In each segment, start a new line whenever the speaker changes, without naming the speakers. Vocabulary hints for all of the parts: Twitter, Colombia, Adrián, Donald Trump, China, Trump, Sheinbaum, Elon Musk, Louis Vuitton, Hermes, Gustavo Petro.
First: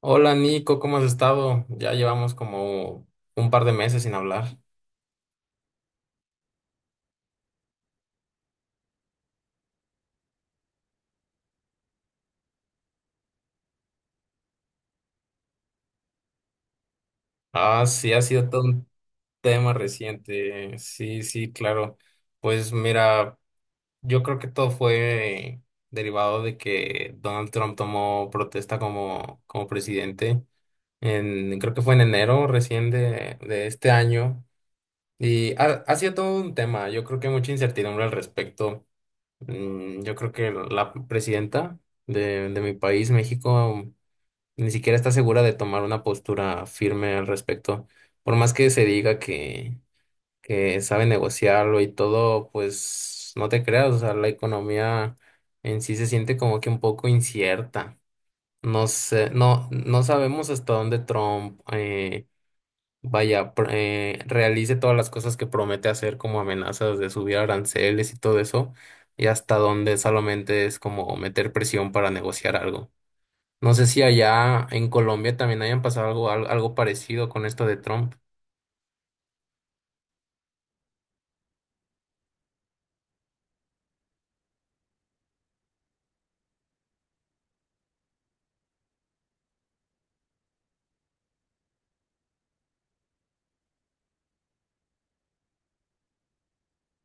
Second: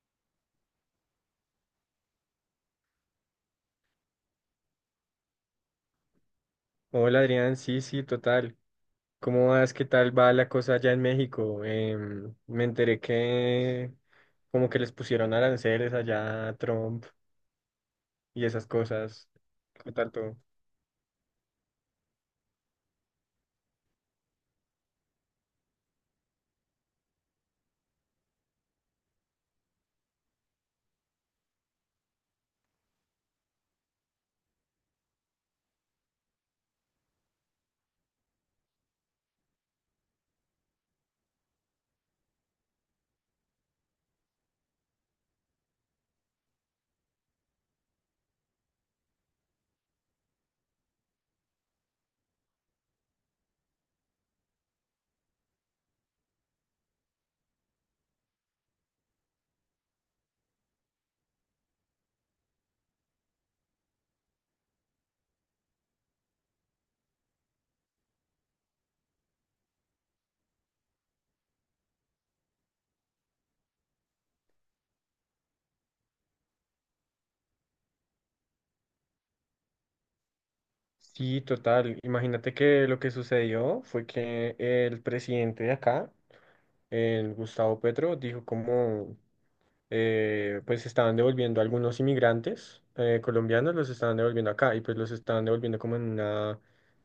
Hola Nico, ¿cómo has estado? Ya llevamos como un par de meses sin hablar.
Hola Adrián, sí, sí, total. ¿Cómo vas? ¿Qué tal va la cosa allá en México? Me enteré que como que les pusieron aranceles allá a Trump
Ah, sí, ha
y
sido todo
esas
un
cosas.
tema
¿Qué tal todo?
reciente. Sí, sí, claro. Pues mira, yo creo que todo fue derivado de que Donald Trump tomó protesta como presidente. Creo que fue en enero recién de este año. Y ha sido todo un tema. Yo creo que mucha incertidumbre al respecto. Yo creo que la presidenta de mi país, México, ni siquiera está segura de tomar una postura firme al respecto. Por más que se diga que sabe negociarlo y todo, pues no te creas, o sea, la economía en sí se siente como que un poco incierta. No sé, no, no sabemos hasta dónde Trump vaya, realice todas las cosas que promete hacer como amenazas de subir aranceles y todo eso, y hasta dónde solamente es como meter presión para negociar algo. No sé si allá en Colombia también hayan pasado algo, algo parecido con esto de Trump.
Sí, total. Imagínate que lo que sucedió fue que el presidente de acá, el Gustavo Petro, dijo como pues estaban devolviendo a algunos inmigrantes colombianos, los estaban devolviendo acá y pues los estaban devolviendo como en una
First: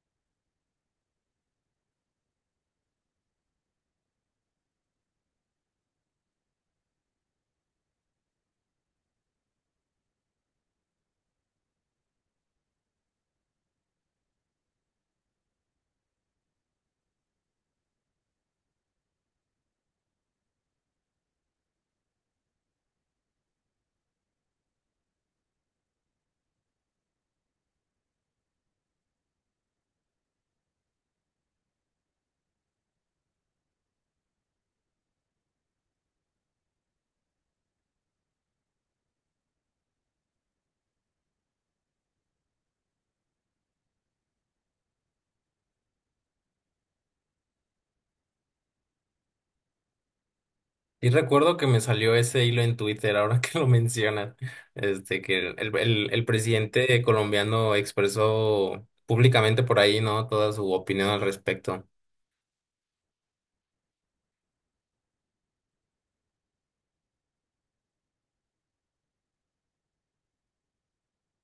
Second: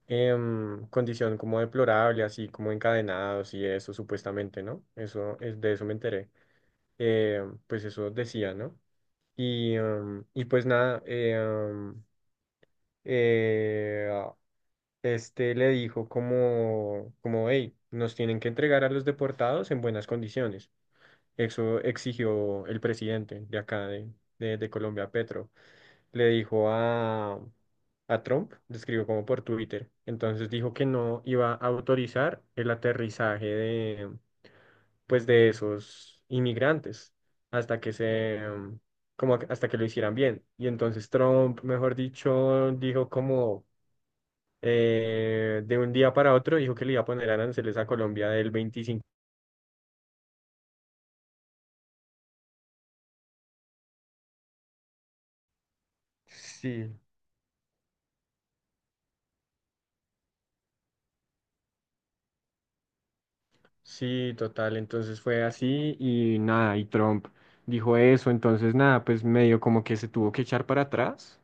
condición como deplorable, así como encadenados y eso supuestamente, ¿no? Eso es de eso me enteré. Pues eso decía, ¿no? Y pues nada, eh, ah, este le dijo como, hey, nos tienen que entregar a los deportados en buenas condiciones. Eso exigió el presidente de acá de Colombia, Petro. Le dijo a Trump, le escribió como por Twitter. Entonces dijo que no iba a autorizar el aterrizaje pues, de esos inmigrantes hasta que se, em, como que- hasta que lo hicieran bien. Y entonces Trump, mejor dicho, dijo como de un día para otro, dijo que le iba a poner aranceles a Colombia del 25.
Y recuerdo que me salió ese hilo en Twitter, ahora que lo mencionas, que el
Sí.
presidente colombiano expresó públicamente por ahí, ¿no? Toda su opinión al respecto.
Sí, total, entonces fue así y nada, y Trump dijo eso, entonces nada, pues medio como que se tuvo que echar para atrás.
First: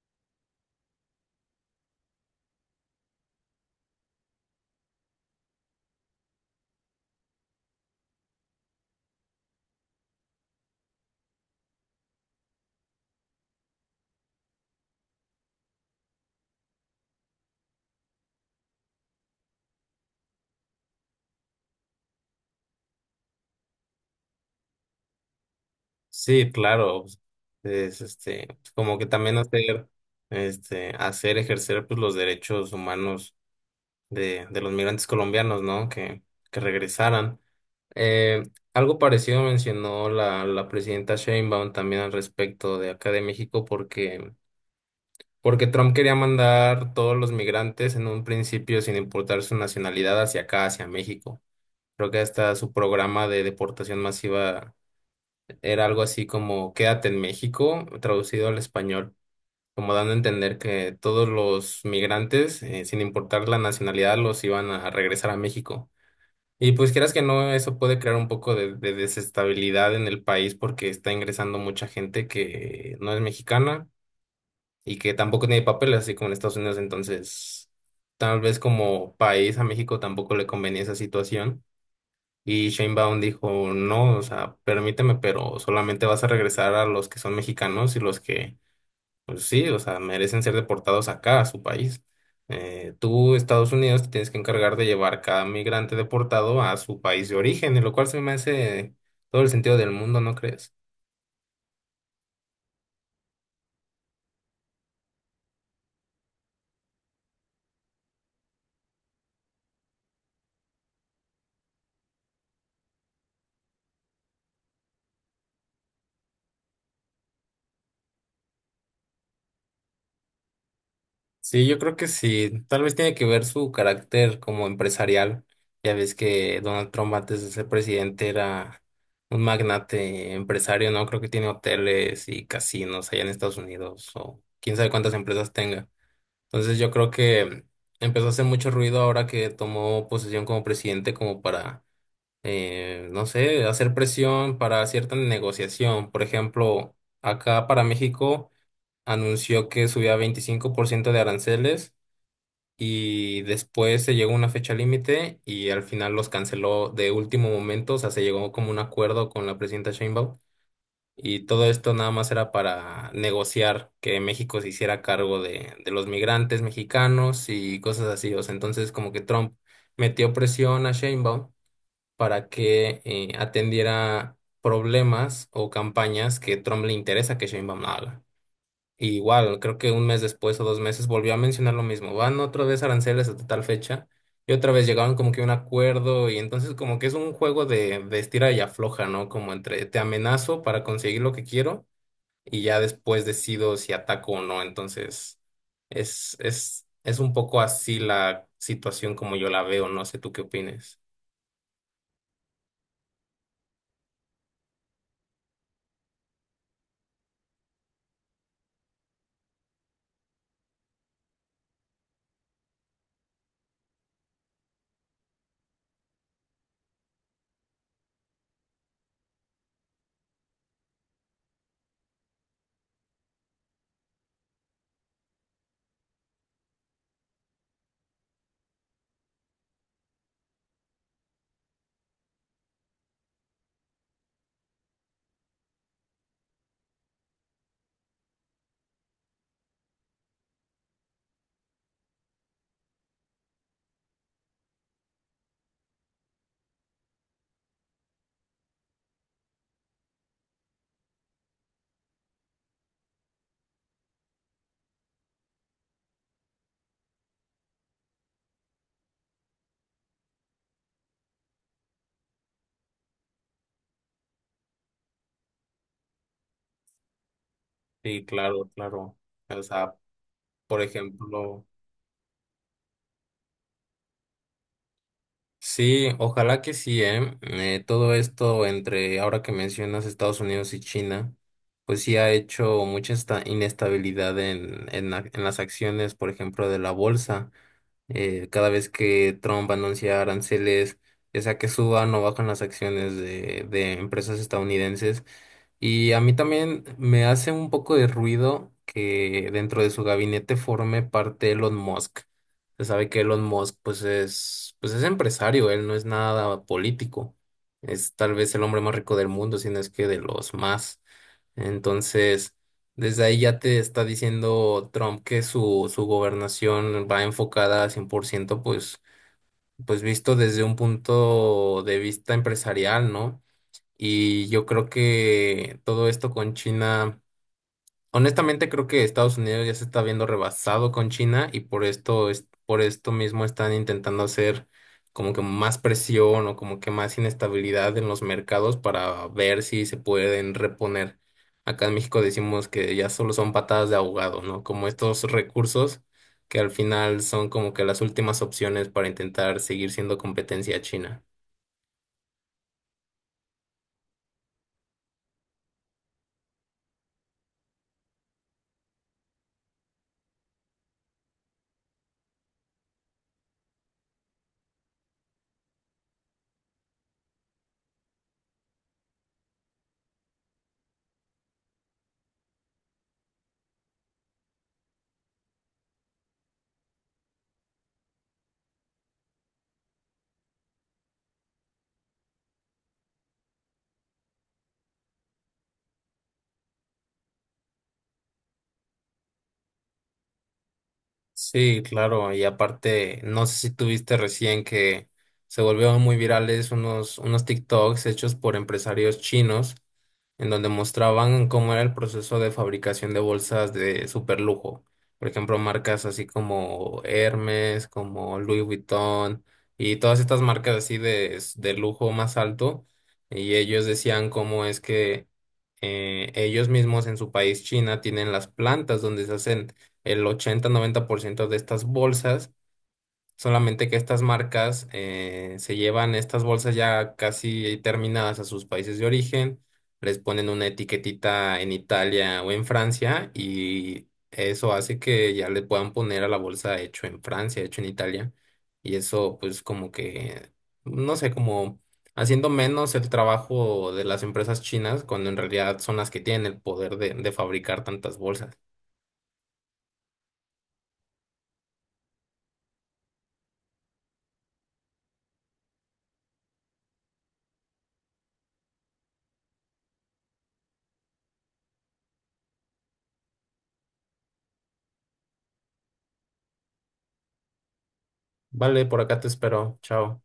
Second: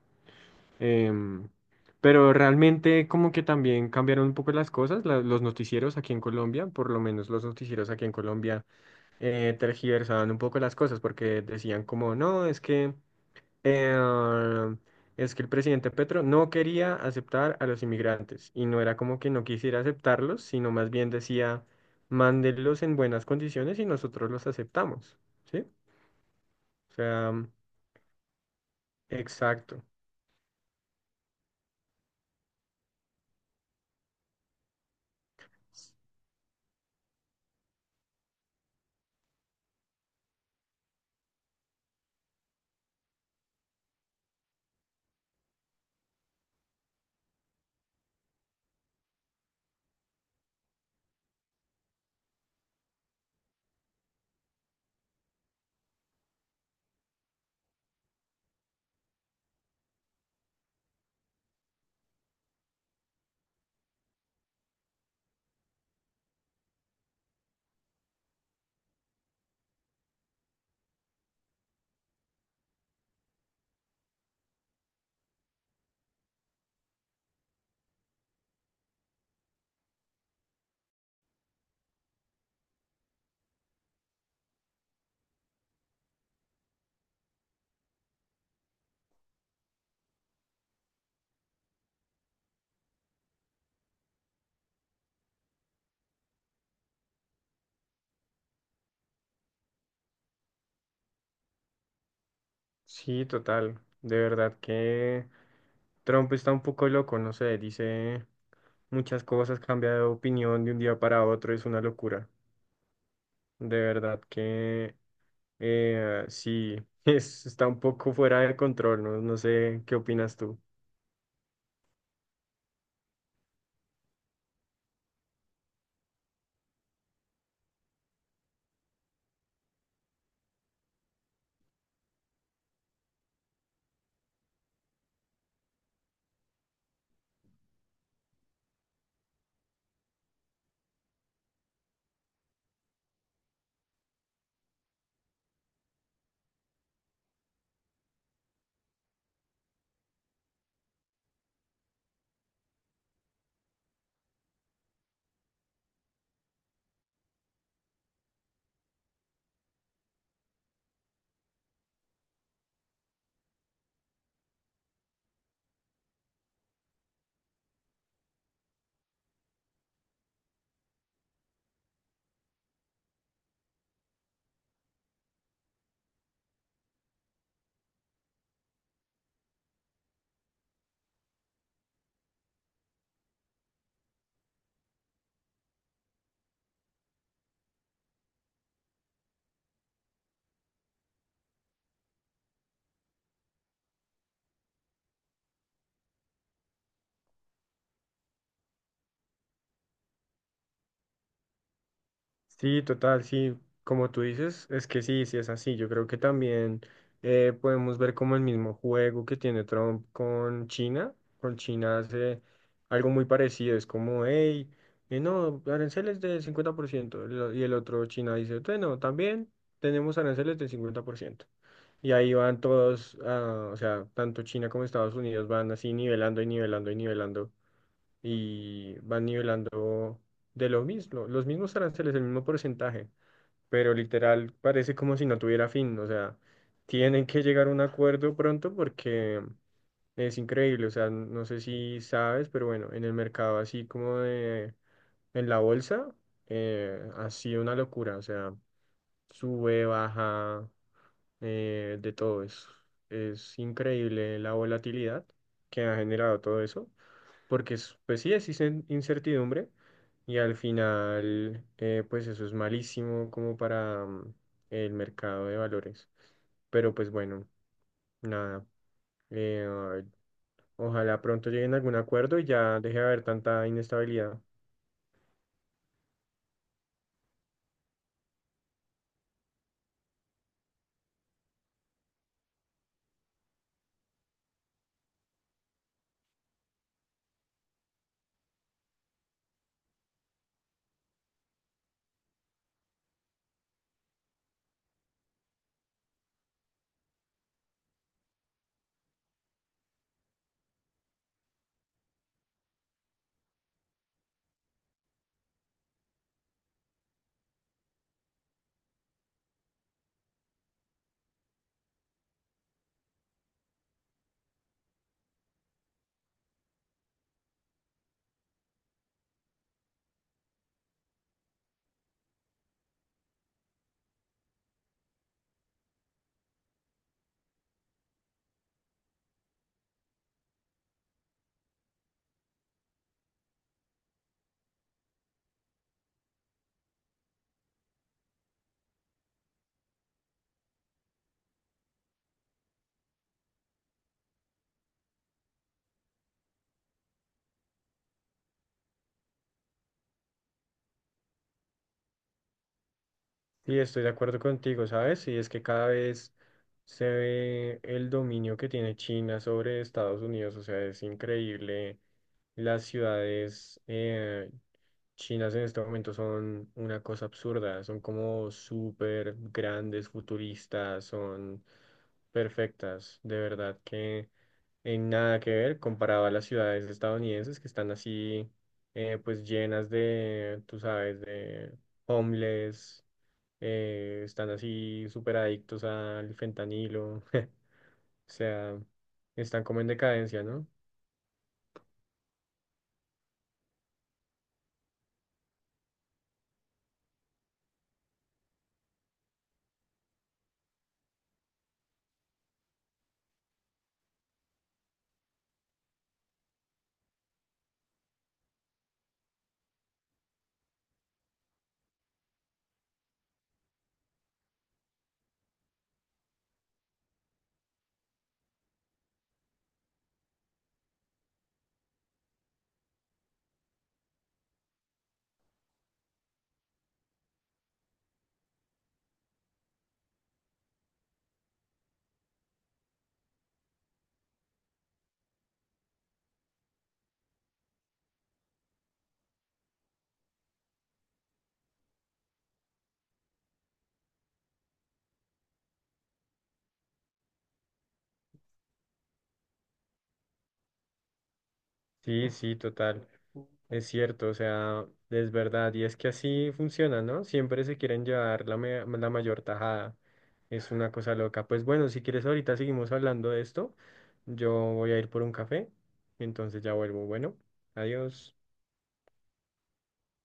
em, pero realmente como que también cambiaron un poco las cosas, los noticieros aquí en Colombia, por lo menos los noticieros aquí en Colombia tergiversaban un poco las cosas porque decían como, no, es que. Eh, es que el presidente Petro no quería aceptar a los inmigrantes y no era como que no quisiera aceptarlos, sino más bien decía, mándenlos en buenas condiciones y nosotros los aceptamos, ¿sí?
Sí,
O
claro.
sea, mm,
Como que también
exacto.
hacer, hacer ejercer pues, los derechos humanos de los migrantes colombianos, ¿no? Que regresaran. Eh, Algo parecido mencionó la presidenta Sheinbaum también al respecto de acá de México, porque Trump quería mandar todos los migrantes en un principio sin importar su nacionalidad hacia acá, hacia México. Creo que hasta su programa de deportación masiva era algo así como Quédate en México, traducido al español, como dando a entender que todos los migrantes, sin importar la nacionalidad, los iban a regresar a México. Y pues quieras que no, eso puede crear un poco de desestabilidad en el país porque está ingresando mucha gente que no es mexicana y que tampoco tiene papeles, así como en Estados Unidos. Entonces, tal vez como país a México tampoco le convenía esa situación. Y Sheinbaum dijo, no, o sea, permíteme, pero solamente vas a regresar a los que son mexicanos y los que pues sí, o sea, merecen ser deportados acá, a su país. Tú, Estados Unidos, te tienes que encargar de llevar cada migrante deportado a su país de origen, y lo cual se me hace todo el sentido del mundo, ¿no crees?
Sí, total. De verdad que Trump está un poco loco, no sé, dice muchas cosas, cambia de opinión de un día para otro, es una locura. De verdad que. Sí, está un poco fuera de control, ¿no? No sé qué opinas tú.
Sí, yo creo que sí. Tal vez tiene que ver su carácter como empresarial. Ya ves que Donald Trump antes de ser presidente era un magnate empresario, ¿no? Creo que tiene hoteles y casinos allá en Estados Unidos o quién sabe cuántas empresas tenga. Entonces yo creo que empezó a hacer mucho ruido ahora que tomó posesión como presidente como para, no sé, hacer presión para cierta negociación. Por ejemplo, acá para México anunció que subía 25% de aranceles y después se llegó a una fecha límite y al final los canceló de último momento. O sea, se llegó como un acuerdo con la presidenta Sheinbaum y todo esto nada más era para negociar que México se hiciera cargo de los migrantes mexicanos y cosas así. O sea, entonces como que Trump metió presión a Sheinbaum para que atendiera problemas o campañas que Trump le interesa que Sheinbaum haga. Y igual, creo que un mes después o dos meses volvió a mencionar lo mismo. Van otra vez aranceles hasta tal fecha y otra vez llegaron como que a un acuerdo y entonces como que es un juego de estira y afloja, ¿no? Como entre te amenazo para conseguir lo que quiero y ya después decido si ataco o no. Entonces, es un poco así la situación como yo la veo, no sé tú qué opines.
Sí, total, sí, como tú dices, es que sí, sí es así. Yo creo que también podemos ver como el mismo juego que tiene Trump con China. Con China hace algo muy parecido, es como, hey, no, aranceles del 50%. Y el otro China dice, bueno, también tenemos aranceles del 50%. Y ahí van todos, ah, o sea, tanto China como Estados Unidos van así nivelando y nivelando y nivelando y van nivelando de lo mismo, los mismos aranceles, el mismo porcentaje, pero literal parece como si no tuviera fin. O sea, tienen que llegar a un acuerdo pronto porque es increíble. O sea, no sé si sabes, pero bueno, en el mercado así como en la bolsa, ha sido una locura. O sea, sube, baja, de todo eso. Es increíble la volatilidad que ha generado todo eso, porque pues sí es incertidumbre, y al final pues eso es malísimo como para el mercado de valores. Pero pues bueno,
Sí,
nada.
claro, claro. O sea,
eh,
por
ojalá pronto
ejemplo,
lleguen a algún acuerdo y ya deje de haber tanta inestabilidad.
sí, ojalá que sí, ¿eh? Todo esto entre ahora que mencionas Estados Unidos y China, pues sí ha hecho mucha esta inestabilidad en las acciones, por ejemplo, de la bolsa. Cada vez que Trump anuncia aranceles, ya sea que suban o bajan las acciones de empresas estadounidenses. Y a mí también me hace un poco de ruido que dentro de su gabinete forme parte Elon Musk. Se sabe que Elon Musk pues es empresario, él no es nada político. Es tal vez el hombre más rico del mundo, si no es que de los más. Entonces. Desde ahí ya te está diciendo Trump que su gobernación va enfocada al 100% pues visto desde un punto de vista empresarial, ¿no? Y yo creo que todo esto con China. Honestamente, creo que Estados Unidos ya se está viendo rebasado con China y por esto mismo están intentando hacer como que más presión o como que más inestabilidad en los mercados para ver si se pueden reponer. Acá en México decimos que ya solo son patadas de ahogado, ¿no? Como estos recursos que al final son como que las últimas opciones para intentar seguir siendo competencia a China.
Sí, estoy de acuerdo contigo, ¿sabes? Y es que cada vez se ve el dominio que tiene China sobre Estados Unidos. O sea, es increíble. Las ciudades chinas en este momento son una cosa absurda, son como súper grandes, futuristas, son perfectas, de verdad que en nada que ver comparado a las ciudades estadounidenses que están así, pues llenas de, tú sabes, de homeless, están así súper adictos al fentanilo, o sea, están como en decadencia, ¿no?
Sí, claro, y aparte, no sé si tuviste recién que se volvieron muy virales unos TikToks hechos por empresarios chinos, en donde mostraban cómo era el proceso de fabricación de bolsas de super lujo. Por ejemplo, marcas así como Hermes, como Louis Vuitton, y todas estas marcas así de lujo más alto, y ellos decían cómo es que ellos mismos en su país, China, tienen las plantas donde se hacen el 80-90% de estas bolsas, solamente que estas marcas se llevan estas bolsas ya casi terminadas a sus países de origen, les ponen una etiquetita en Italia o en Francia y eso hace que ya le puedan poner a la bolsa hecho en Francia, hecho en Italia y eso pues como que, no sé, como haciendo menos el trabajo de las empresas chinas cuando en realidad son las que tienen el poder de fabricar tantas bolsas.
Sí, sí, total, es cierto, o sea, es verdad, y es que así funciona, ¿no? Siempre se quieren llevar la mayor tajada, es una cosa loca. Pues bueno, si quieres ahorita seguimos hablando de esto, yo voy a ir por un café, entonces ya vuelvo, bueno, adiós.
Vale, por acá te espero. Chao.